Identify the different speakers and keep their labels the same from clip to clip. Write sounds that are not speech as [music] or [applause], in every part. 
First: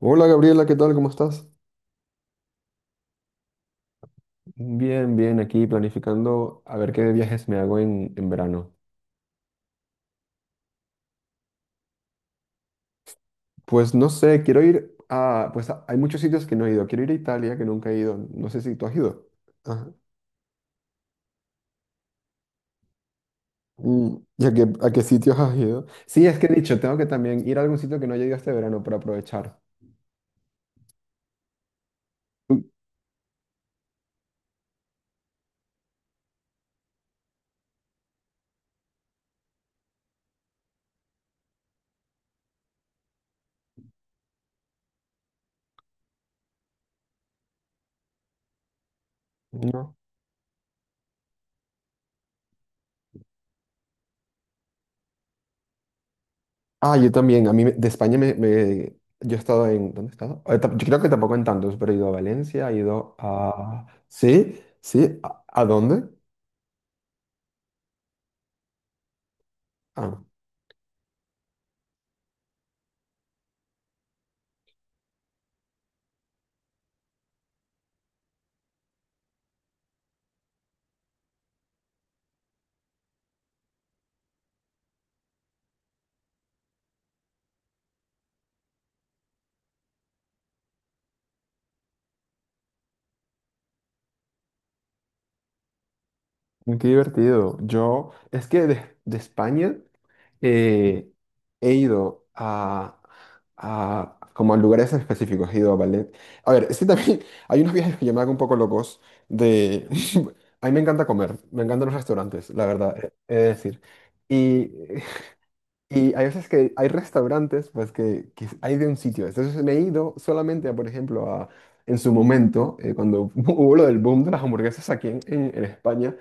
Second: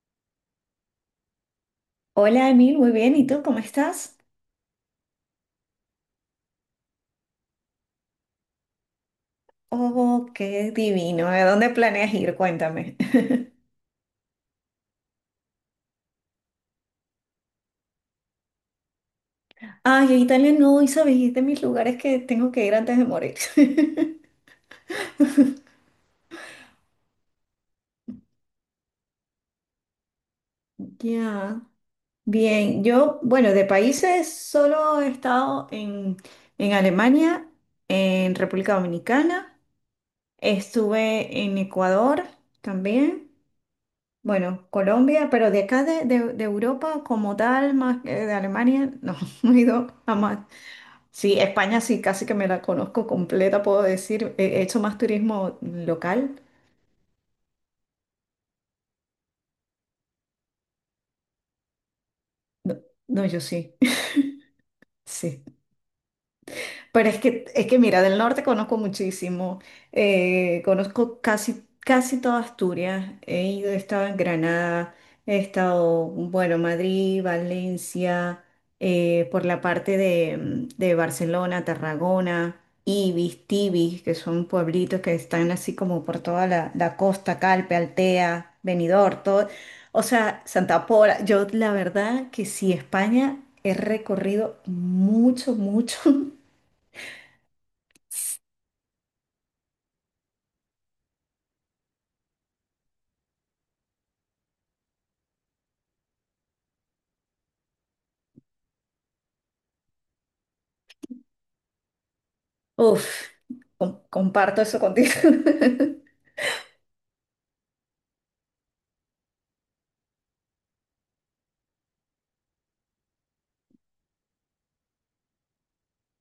Speaker 1: Hola Gabriela, ¿qué tal? ¿Cómo estás?
Speaker 2: Hola Emil, muy bien. ¿Y tú cómo estás?
Speaker 1: Bien, bien, aquí planificando a ver qué viajes me hago en verano.
Speaker 2: Oh, qué divino. ¿A dónde planeas ir? Cuéntame.
Speaker 1: Pues no sé, quiero ir a... Pues hay muchos sitios que no he ido. Quiero ir a Italia, que nunca he ido. No sé si tú has ido.
Speaker 2: [laughs]
Speaker 1: Ajá.
Speaker 2: Ay, a Italia no, y sabes, es de mis lugares que tengo que ir antes de morir. [laughs]
Speaker 1: ¿Y a qué sitios has ido? Sí, es que he dicho, tengo que también ir a algún sitio que no haya ido este verano para aprovechar.
Speaker 2: Ya.
Speaker 1: Uy.
Speaker 2: Bien, yo, bueno, de países solo he estado en Alemania, en República Dominicana, estuve en Ecuador también, bueno, Colombia, pero de acá de Europa como tal, más que de Alemania, no, [laughs] no he ido
Speaker 1: No.
Speaker 2: jamás. Sí, España sí, casi que me la conozco completa, puedo decir. He hecho más turismo local.
Speaker 1: Ah, yo también. A mí me- de España me, me- Yo he estado en... ¿Dónde he estado? Yo creo que tampoco en tantos, pero he ido a Valencia,
Speaker 2: No,
Speaker 1: he ido
Speaker 2: no, yo sí,
Speaker 1: a... ¿Sí? ¿Sí? ¿A,
Speaker 2: [laughs] sí.
Speaker 1: a dónde?
Speaker 2: Pero es que mira, del norte conozco muchísimo,
Speaker 1: Ah.
Speaker 2: conozco casi, casi toda Asturias, he ido, he estado en Granada, he estado, bueno, Madrid, Valencia, por la parte de, de Barcelona, Tarragona, Ibis, Tibis, que son pueblitos que están así como por toda la costa, Calpe, Altea, Benidorm, todo, o sea, Santa Pola, yo la verdad que sí, España he recorrido mucho, mucho. [laughs]
Speaker 1: Uy, qué divertido. Yo, es que de España eh, he ido como a lugares específicos, he ido a ballet. A ver, es que también [laughs] hay unos viajes que yo me hago un poco locos de... [laughs] A mí me encanta comer, me encantan los restaurantes, la verdad,
Speaker 2: Uf,
Speaker 1: he de decir.
Speaker 2: comparto
Speaker 1: Y
Speaker 2: eso contigo. [laughs]
Speaker 1: y hay veces que hay restaurantes, pues que hay de un sitio. Entonces me he ido solamente, a, por ejemplo, a, en su momento, cuando [laughs] hubo lo del boom de las hamburguesas aquí en España,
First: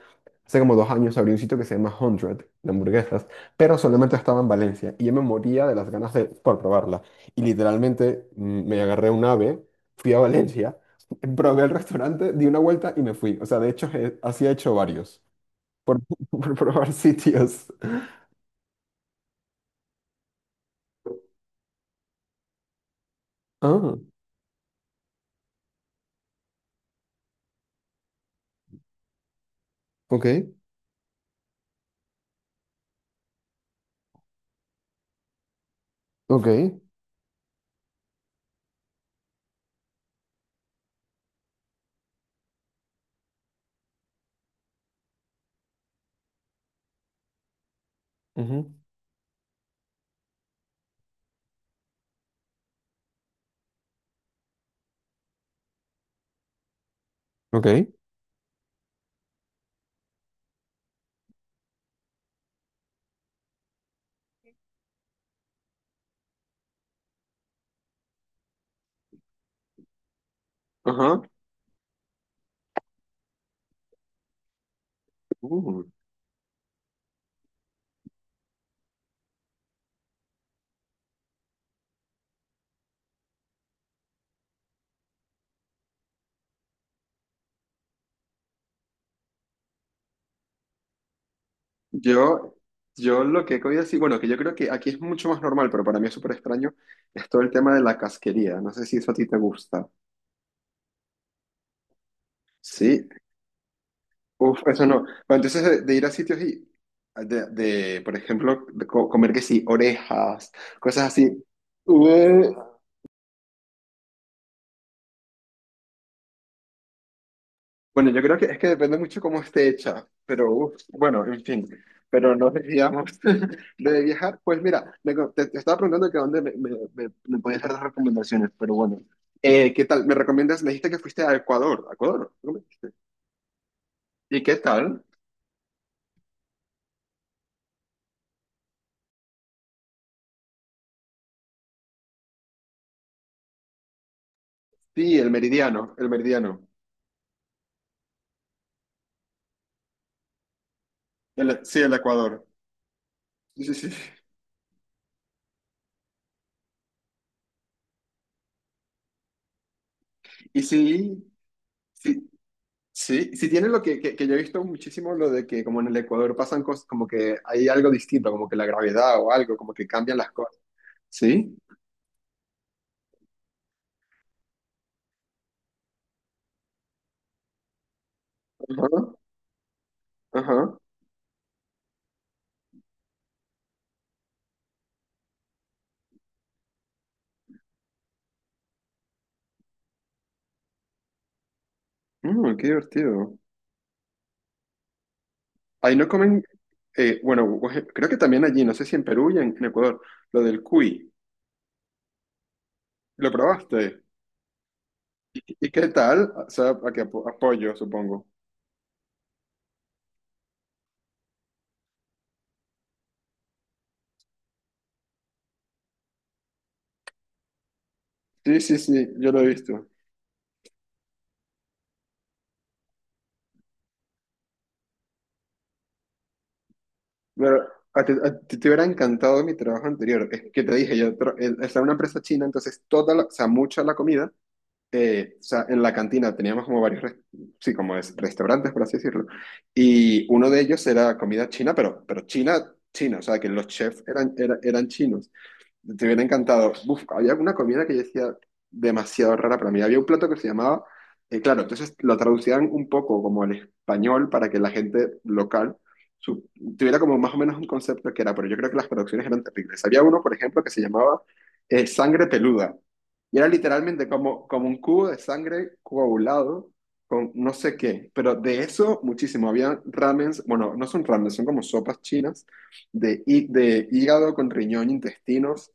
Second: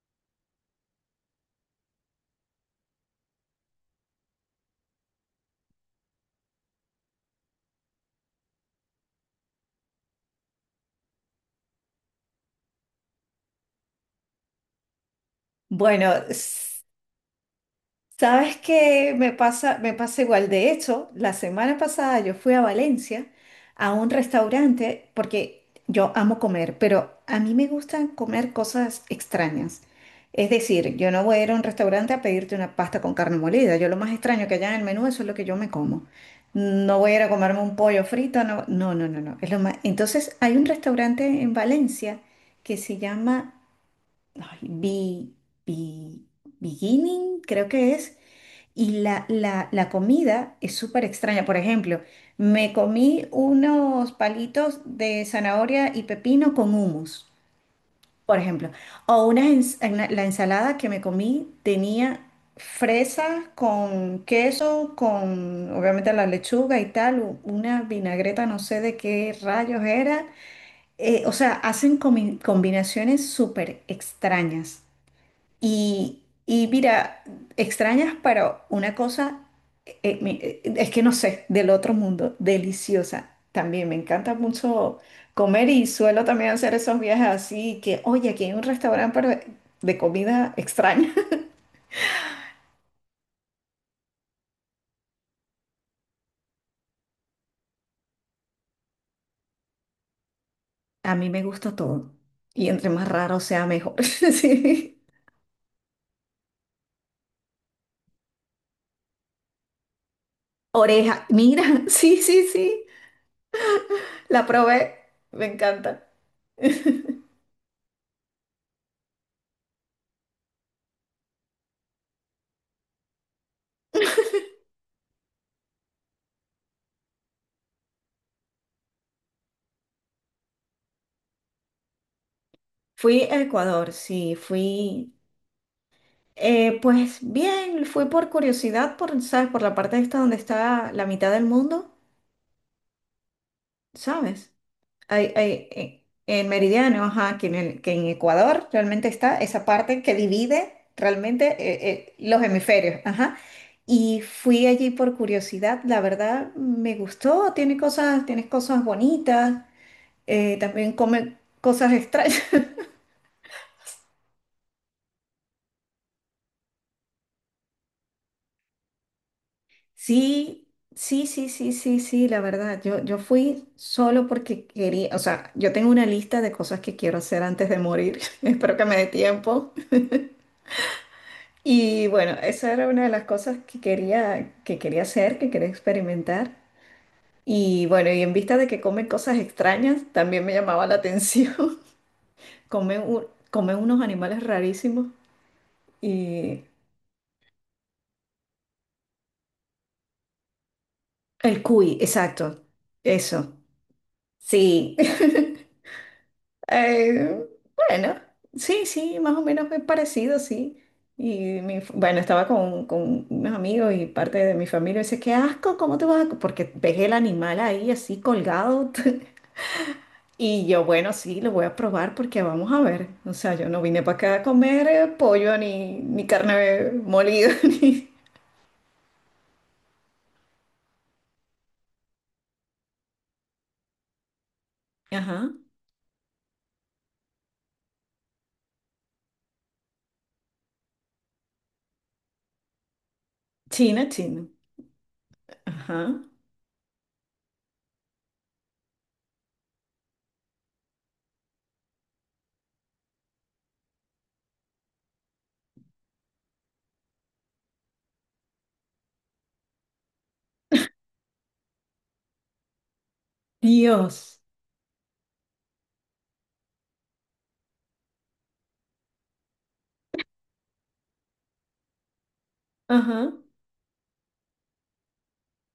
Speaker 1: hace como 2 años abrí un sitio que se llama Hundred de hamburguesas, pero solamente estaba en Valencia y yo me moría de las ganas de, por probarla. Y literalmente me agarré un ave, fui a Valencia, [laughs] probé el restaurante, di una vuelta y me fui. O sea, de hecho, así he hecho varios, por,
Speaker 2: Bueno,
Speaker 1: [laughs] por probar sitios.
Speaker 2: sabes que me pasa igual. De hecho, la semana pasada yo fui a Valencia a
Speaker 1: Ah,
Speaker 2: un restaurante porque yo amo comer, pero a mí me gustan comer cosas extrañas.
Speaker 1: ok,
Speaker 2: Es decir, yo no voy a ir a un restaurante a pedirte una pasta con carne molida. Yo lo más extraño que haya en el menú, eso es lo que yo me como.
Speaker 1: ok.
Speaker 2: No voy a ir a comerme un pollo frito, no, no, no, no, no. Es lo más... Entonces, hay un restaurante en Valencia que se llama ay, Bi- Beginning, creo que es.
Speaker 1: Ujú.
Speaker 2: Y la comida es súper extraña. Por ejemplo, me comí unos palitos de zanahoria y pepino con hummus,
Speaker 1: Ok.
Speaker 2: por ejemplo. O una, la ensalada que me comí tenía fresa con queso, con obviamente la lechuga y tal, una vinagreta, no sé de qué rayos era.
Speaker 1: Ajá.
Speaker 2: O sea, hacen combinaciones súper extrañas.
Speaker 1: Uh.
Speaker 2: Y mira, extrañas, pero una cosa, es que no sé, del otro mundo, deliciosa. También me encanta mucho comer y suelo también hacer esos viajes así que, oye, aquí hay un restaurante pero de comida extraña.
Speaker 1: Yo, yo lo que he comido así, bueno, que yo creo que aquí es mucho más normal, pero para mí es súper extraño, es todo el tema de la casquería. No sé si eso a ti te gusta.
Speaker 2: [laughs] A mí me gusta todo. Y entre
Speaker 1: Sí.
Speaker 2: más raro sea, mejor. [laughs]
Speaker 1: Uf, eso no.
Speaker 2: Sí.
Speaker 1: Bueno, entonces de ir a sitios y por ejemplo, de comer que sí, orejas, cosas
Speaker 2: Oreja,
Speaker 1: así.
Speaker 2: mira, [laughs] sí, sí, sí, la probé, me encanta. [laughs]
Speaker 1: Bueno, yo creo que es que depende mucho cómo esté hecha, pero uf, bueno, en fin, pero no desviamos [laughs] de viajar. Pues mira, te, te estaba preguntando que dónde me podías dar las recomendaciones, pero bueno, ¿qué tal? ¿Me recomiendas? Me dijiste que fuiste a Ecuador, ¿a Ecuador?
Speaker 2: Fui a Ecuador, sí,
Speaker 1: ¿Y qué tal?
Speaker 2: fui. Pues bien, fui por curiosidad, por, ¿sabes? Por la parte esta donde está la mitad del mundo, ¿sabes?
Speaker 1: Sí, el
Speaker 2: Hay hay
Speaker 1: meridiano, el
Speaker 2: en
Speaker 1: meridiano.
Speaker 2: Meridiano, ajá, que en Ecuador realmente está esa parte que divide realmente
Speaker 1: Sí, el
Speaker 2: los
Speaker 1: Ecuador.
Speaker 2: hemisferios, ajá.
Speaker 1: Sí, sí, sí.
Speaker 2: Y fui allí por curiosidad, la verdad me gustó, tiene cosas bonitas,
Speaker 1: Y
Speaker 2: también
Speaker 1: sí,
Speaker 2: come cosas
Speaker 1: sí,
Speaker 2: extrañas. [laughs]
Speaker 1: sí, sí tiene lo que yo he visto muchísimo, lo de que como en el Ecuador pasan cosas, como que hay algo distinto, como que la gravedad o algo, como que cambian las cosas.
Speaker 2: Sí, sí, sí,
Speaker 1: Sí,
Speaker 2: sí, sí, sí, la verdad. Yo fui solo porque quería, o sea, yo tengo una lista de cosas que quiero hacer antes de morir. [laughs] Espero que
Speaker 1: ajá,
Speaker 2: me dé tiempo.
Speaker 1: ajá.
Speaker 2: Y bueno, esa era una de las cosas que quería hacer, que quería experimentar. Y bueno, y en vista de que comen cosas extrañas, también me llamaba la atención.
Speaker 1: Mm, qué
Speaker 2: [laughs] Comen,
Speaker 1: divertido.
Speaker 2: comen unos animales rarísimos.
Speaker 1: Ahí no comen,
Speaker 2: Y
Speaker 1: bueno, creo que también allí, no sé si en Perú en Ecuador, lo del cuy.
Speaker 2: el cuy, exacto.
Speaker 1: ¿Lo
Speaker 2: Eso.
Speaker 1: probaste?
Speaker 2: Sí. [laughs]
Speaker 1: ¿Y qué tal? O sea, a que
Speaker 2: Eh,
Speaker 1: apoyo,
Speaker 2: bueno,
Speaker 1: supongo.
Speaker 2: sí, sí, más o menos es parecido, sí. Y bueno, estaba con unos amigos y parte de mi familia. Dice, qué asco, ¿cómo te vas a...? Porque ves el animal ahí así
Speaker 1: Sí, sí,
Speaker 2: colgado.
Speaker 1: sí, yo
Speaker 2: [laughs]
Speaker 1: lo he visto.
Speaker 2: Y yo, bueno, sí, lo voy a probar porque vamos a ver. O sea, yo no vine para acá a comer pollo ni, ni carne molida, [laughs]
Speaker 1: Pero
Speaker 2: ni...
Speaker 1: a ti te hubiera encantado mi trabajo anterior. Es que te dije, yo estaba en una empresa china, entonces toda la, o sea, mucha la comida o
Speaker 2: Ajá.
Speaker 1: sea, en la cantina teníamos como varios, sí, como es, restaurantes, por así decirlo, y uno de ellos era comida china, pero china, china, o sea, que los chefs
Speaker 2: China, China.
Speaker 1: eran chinos. Te hubiera
Speaker 2: Ajá.
Speaker 1: encantado. Uf, había una comida que yo decía demasiado rara para mí. Había un plato que se llamaba, claro, entonces lo traducían un poco como al español para que la gente local su- tuviera como más o menos un concepto que era, pero yo creo que las traducciones eran terribles. Había uno, por ejemplo, que se llamaba sangre peluda. Y era literalmente
Speaker 2: Dios.
Speaker 1: como, como un cubo de sangre coagulado con no sé qué. Pero de eso muchísimo. Había ramens, bueno, no son ramens, son como sopas chinas de,
Speaker 2: Ajá.
Speaker 1: de hígado con riñón, intestinos.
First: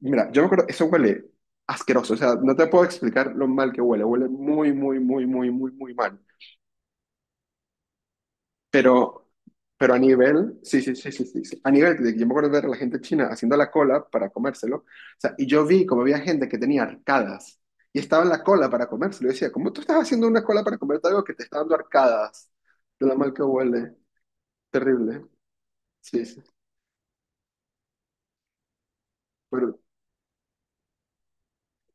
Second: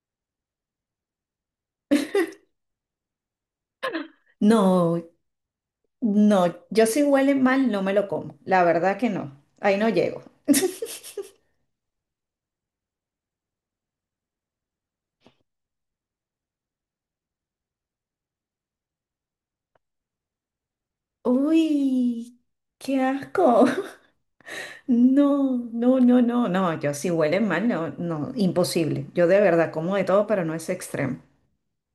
Speaker 1: Mira, yo me acuerdo, eso huele asqueroso, o sea, no te puedo explicar lo mal que huele, huele muy, muy,
Speaker 2: No,
Speaker 1: muy, muy, muy, muy mal.
Speaker 2: no, yo si huele mal no me lo como, la verdad que
Speaker 1: Pero,
Speaker 2: no, ahí no
Speaker 1: pero a
Speaker 2: llego.
Speaker 1: nivel, sí, sí,
Speaker 2: [laughs]
Speaker 1: sí, sí, sí, sí, a nivel de que yo me acuerdo de ver a la gente china haciendo la cola para comérselo, o sea, y yo vi como había gente que tenía arcadas y estaba en la cola para comérselo, y decía, ¿cómo tú estás haciendo una cola para comerte algo que te está dando
Speaker 2: Uy,
Speaker 1: arcadas?
Speaker 2: qué
Speaker 1: De lo mal que
Speaker 2: asco. [laughs]
Speaker 1: huele, terrible,
Speaker 2: No, no, no,
Speaker 1: sí, sí,
Speaker 2: no, no, yo si huele mal, no, no, imposible. Yo de verdad
Speaker 1: pero
Speaker 2: como de todo, pero no es extremo.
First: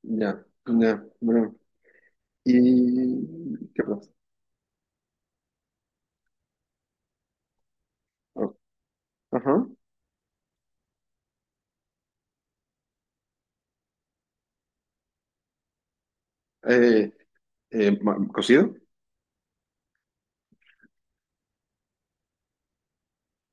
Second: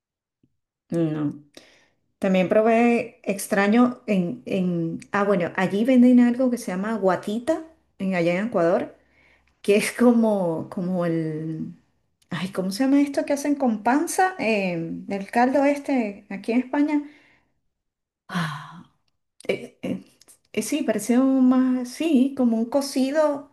Speaker 1: ya, ya,
Speaker 2: No.
Speaker 1: bueno.
Speaker 2: También probé
Speaker 1: ¿Y qué
Speaker 2: extraño
Speaker 1: pasa?
Speaker 2: en, ah, bueno, allí venden algo que se llama guatita, en allá en
Speaker 1: Oh.
Speaker 2: Ecuador,
Speaker 1: Ajá.
Speaker 2: que es como, como el, ay, ¿cómo se llama esto que hacen con panza? El caldo este, aquí en España.
Speaker 1: Eh. ¿Cocido?
Speaker 2: Ah, eh, eh, sí, parecía un más, sí, como un cocido,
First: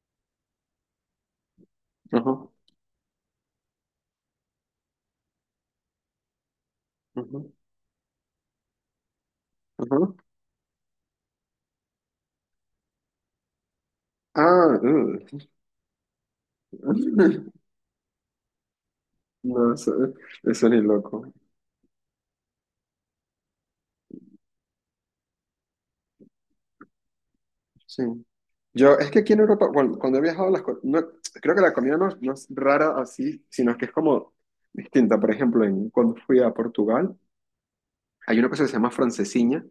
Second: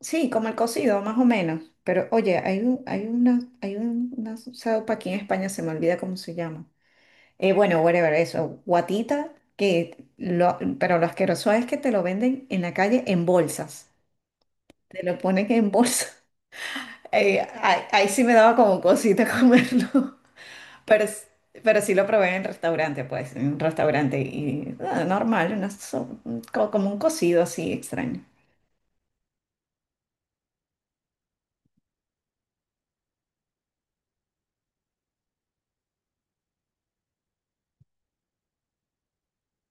Speaker 2: sí, como el cocido, más o menos. Pero oye,
Speaker 1: Ajá,
Speaker 2: hay una sopa aquí en España, se me olvida cómo se llama.
Speaker 1: ajá,
Speaker 2: Bueno, whatever, eso, guatita,
Speaker 1: ajá.
Speaker 2: que lo, pero lo asqueroso es que te lo venden en la calle en bolsas.
Speaker 1: Ah,
Speaker 2: Te lo ponen
Speaker 1: ugh.
Speaker 2: en bolsa. [laughs]
Speaker 1: [laughs]
Speaker 2: Ahí sí me daba como cosita [laughs]
Speaker 1: No, eso,
Speaker 2: comerlo.
Speaker 1: eso ni
Speaker 2: Pero, s-
Speaker 1: loco.
Speaker 2: pero sí lo probé en restaurante, pues, en un restaurante y ah, normal, co- como un cocido así
Speaker 1: Sí.
Speaker 2: extraño.
Speaker 1: Yo, es que aquí en Europa, cuando he viajado, no, creo que la comida no es rara así, sino que es como distinta. Por ejemplo, en, cuando fui a Portugal, hay una cosa que se llama francesiña,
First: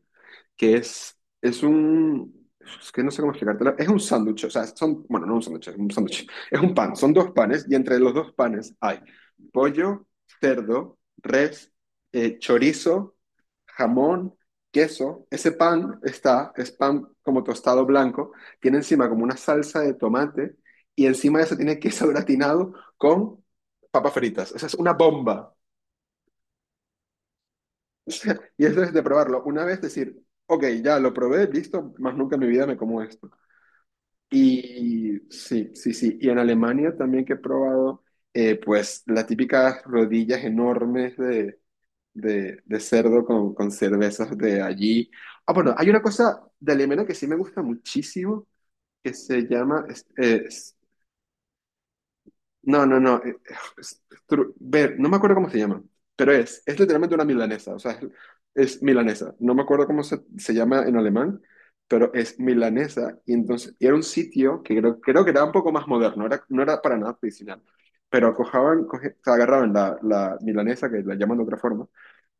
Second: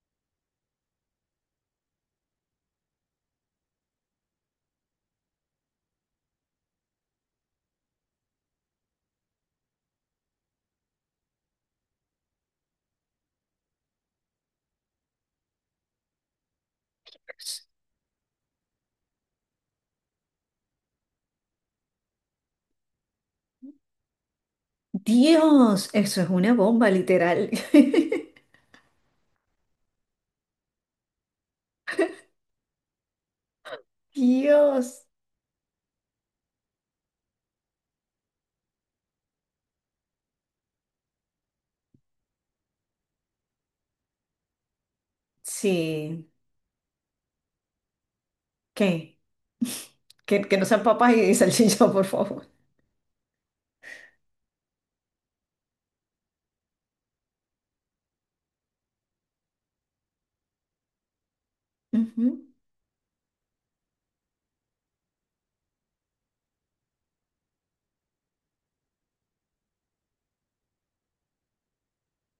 Speaker 1: que es un, es que no sé cómo explicártelo, es un sándwich, o sea, son, bueno, no un sándwich, es un sándwich, [laughs] es un pan, son dos panes y entre los dos panes hay pollo, cerdo, res, chorizo, jamón, queso. Ese pan está, es pan como tostado blanco, tiene encima como una salsa de tomate y encima de eso tiene queso gratinado con papas fritas. Esa es una bomba.
Speaker 2: Dios, eso es una bomba, literal.
Speaker 1: [laughs]
Speaker 2: [laughs]
Speaker 1: Y eso es de probarlo. Una vez decir, ok, ya lo probé, listo, más nunca en mi vida me como esto.
Speaker 2: Dios.
Speaker 1: Y sí, sí, sí. Y en Alemania también que he probado, pues las típicas rodillas enormes de cerdo con cervezas de allí. Ah, bueno, hay una
Speaker 2: Sí.
Speaker 1: cosa de Alemania que sí me gusta muchísimo, que
Speaker 2: ¿Qué?
Speaker 1: se llama...
Speaker 2: Que no sean papas y salchicha, por favor.
Speaker 1: No, no, no. Es ver, no me acuerdo cómo se llama, pero es literalmente una milanesa, o sea, es milanesa. No me acuerdo cómo se llama en alemán, pero es
Speaker 2: Ujú.
Speaker 1: milanesa. Y entonces y era un sitio que creo, creo que era un poco más moderno, era, no era para nada tradicional, pero o sea, agarraban la milanesa, que la llaman de otra forma,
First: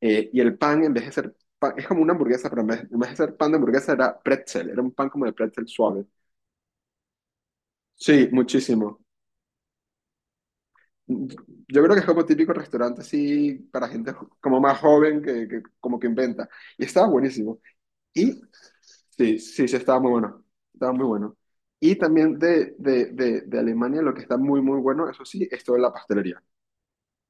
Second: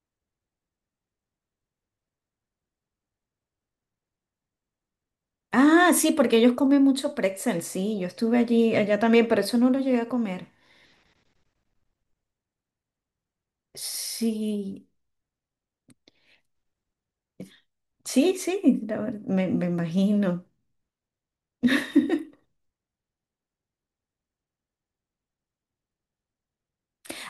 Speaker 1: y el pan, en vez de ser pan, es como una hamburguesa, pero en vez de ser pan de hamburguesa era pretzel, era un pan como de pretzel
Speaker 2: Ah,
Speaker 1: suave.
Speaker 2: sí, porque ellos comen mucho pretzel, sí. Yo
Speaker 1: Sí,
Speaker 2: estuve allí, allá
Speaker 1: muchísimo.
Speaker 2: también, pero eso no lo llegué a comer.
Speaker 1: Yo creo que es como típico restaurante así para gente como más
Speaker 2: Sí,
Speaker 1: joven que como que inventa. Y estaba buenísimo. Y
Speaker 2: sí, sí,
Speaker 1: sí,
Speaker 2: me, me
Speaker 1: sí, sí, estaba muy bueno.
Speaker 2: imagino.
Speaker 1: Estaba muy bueno. Y también de Alemania lo que está muy, muy bueno, eso sí, es toda la pastelería.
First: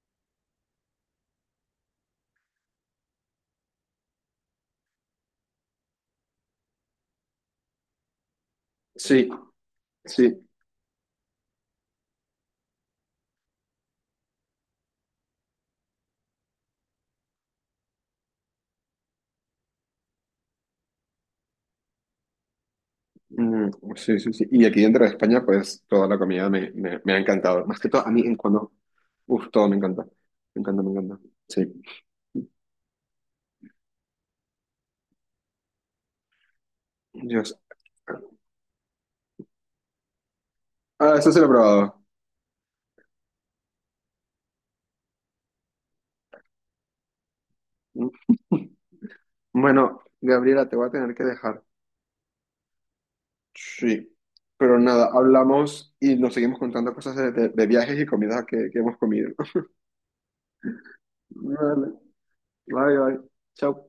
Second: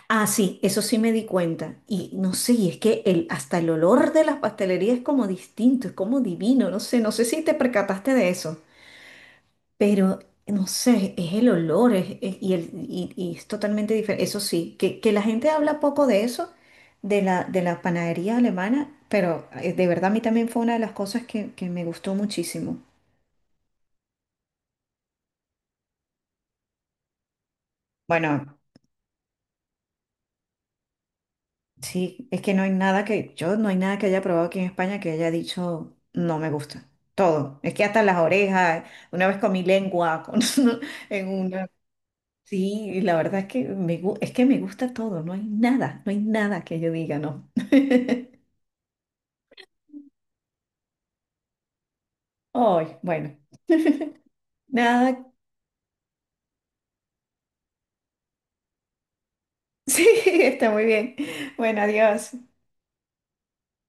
Speaker 2: Ah, sí, eso sí me di cuenta. Y no sé, y es que el, hasta el olor de las pastelerías es como distinto, es como divino, no sé, no sé si te percataste de eso,
Speaker 1: Sí,
Speaker 2: pero
Speaker 1: sí.
Speaker 2: no sé, es el olor es- y, el, y es totalmente diferente. Eso sí, que la gente habla poco de eso, de de la panadería alemana, pero de verdad a mí también fue una de las cosas que me gustó muchísimo.
Speaker 1: Mm, sí, sí, sí. Y aquí dentro de España, pues toda la comida me ha encantado. Más que todo, a mí en
Speaker 2: Bueno,
Speaker 1: cuando... Uf, todo me encanta. Me encanta, me encanta. Sí.
Speaker 2: sí, es que no hay nada que, yo no hay nada que haya probado aquí en España que haya dicho no me gusta.
Speaker 1: Dios.
Speaker 2: Todo. Es que hasta las orejas, una vez comí lengua [laughs]
Speaker 1: Ah,
Speaker 2: en
Speaker 1: eso se lo he
Speaker 2: una.
Speaker 1: probado.
Speaker 2: Sí, y la verdad es que es que me gusta todo, no hay nada, no hay nada que yo diga no.
Speaker 1: [laughs]
Speaker 2: [laughs]
Speaker 1: Mm. Bueno, Gabriela, te voy a tener que dejar.
Speaker 2: Ay, bueno.
Speaker 1: Sí.
Speaker 2: [laughs]
Speaker 1: Pero nada,
Speaker 2: Nada,
Speaker 1: hablamos y nos seguimos contando cosas de viajes y comidas que hemos comido.
Speaker 2: [laughs] sí, está muy bien.
Speaker 1: [laughs]
Speaker 2: Bueno,
Speaker 1: Vale,
Speaker 2: adiós.
Speaker 1: bye, bye. Chao.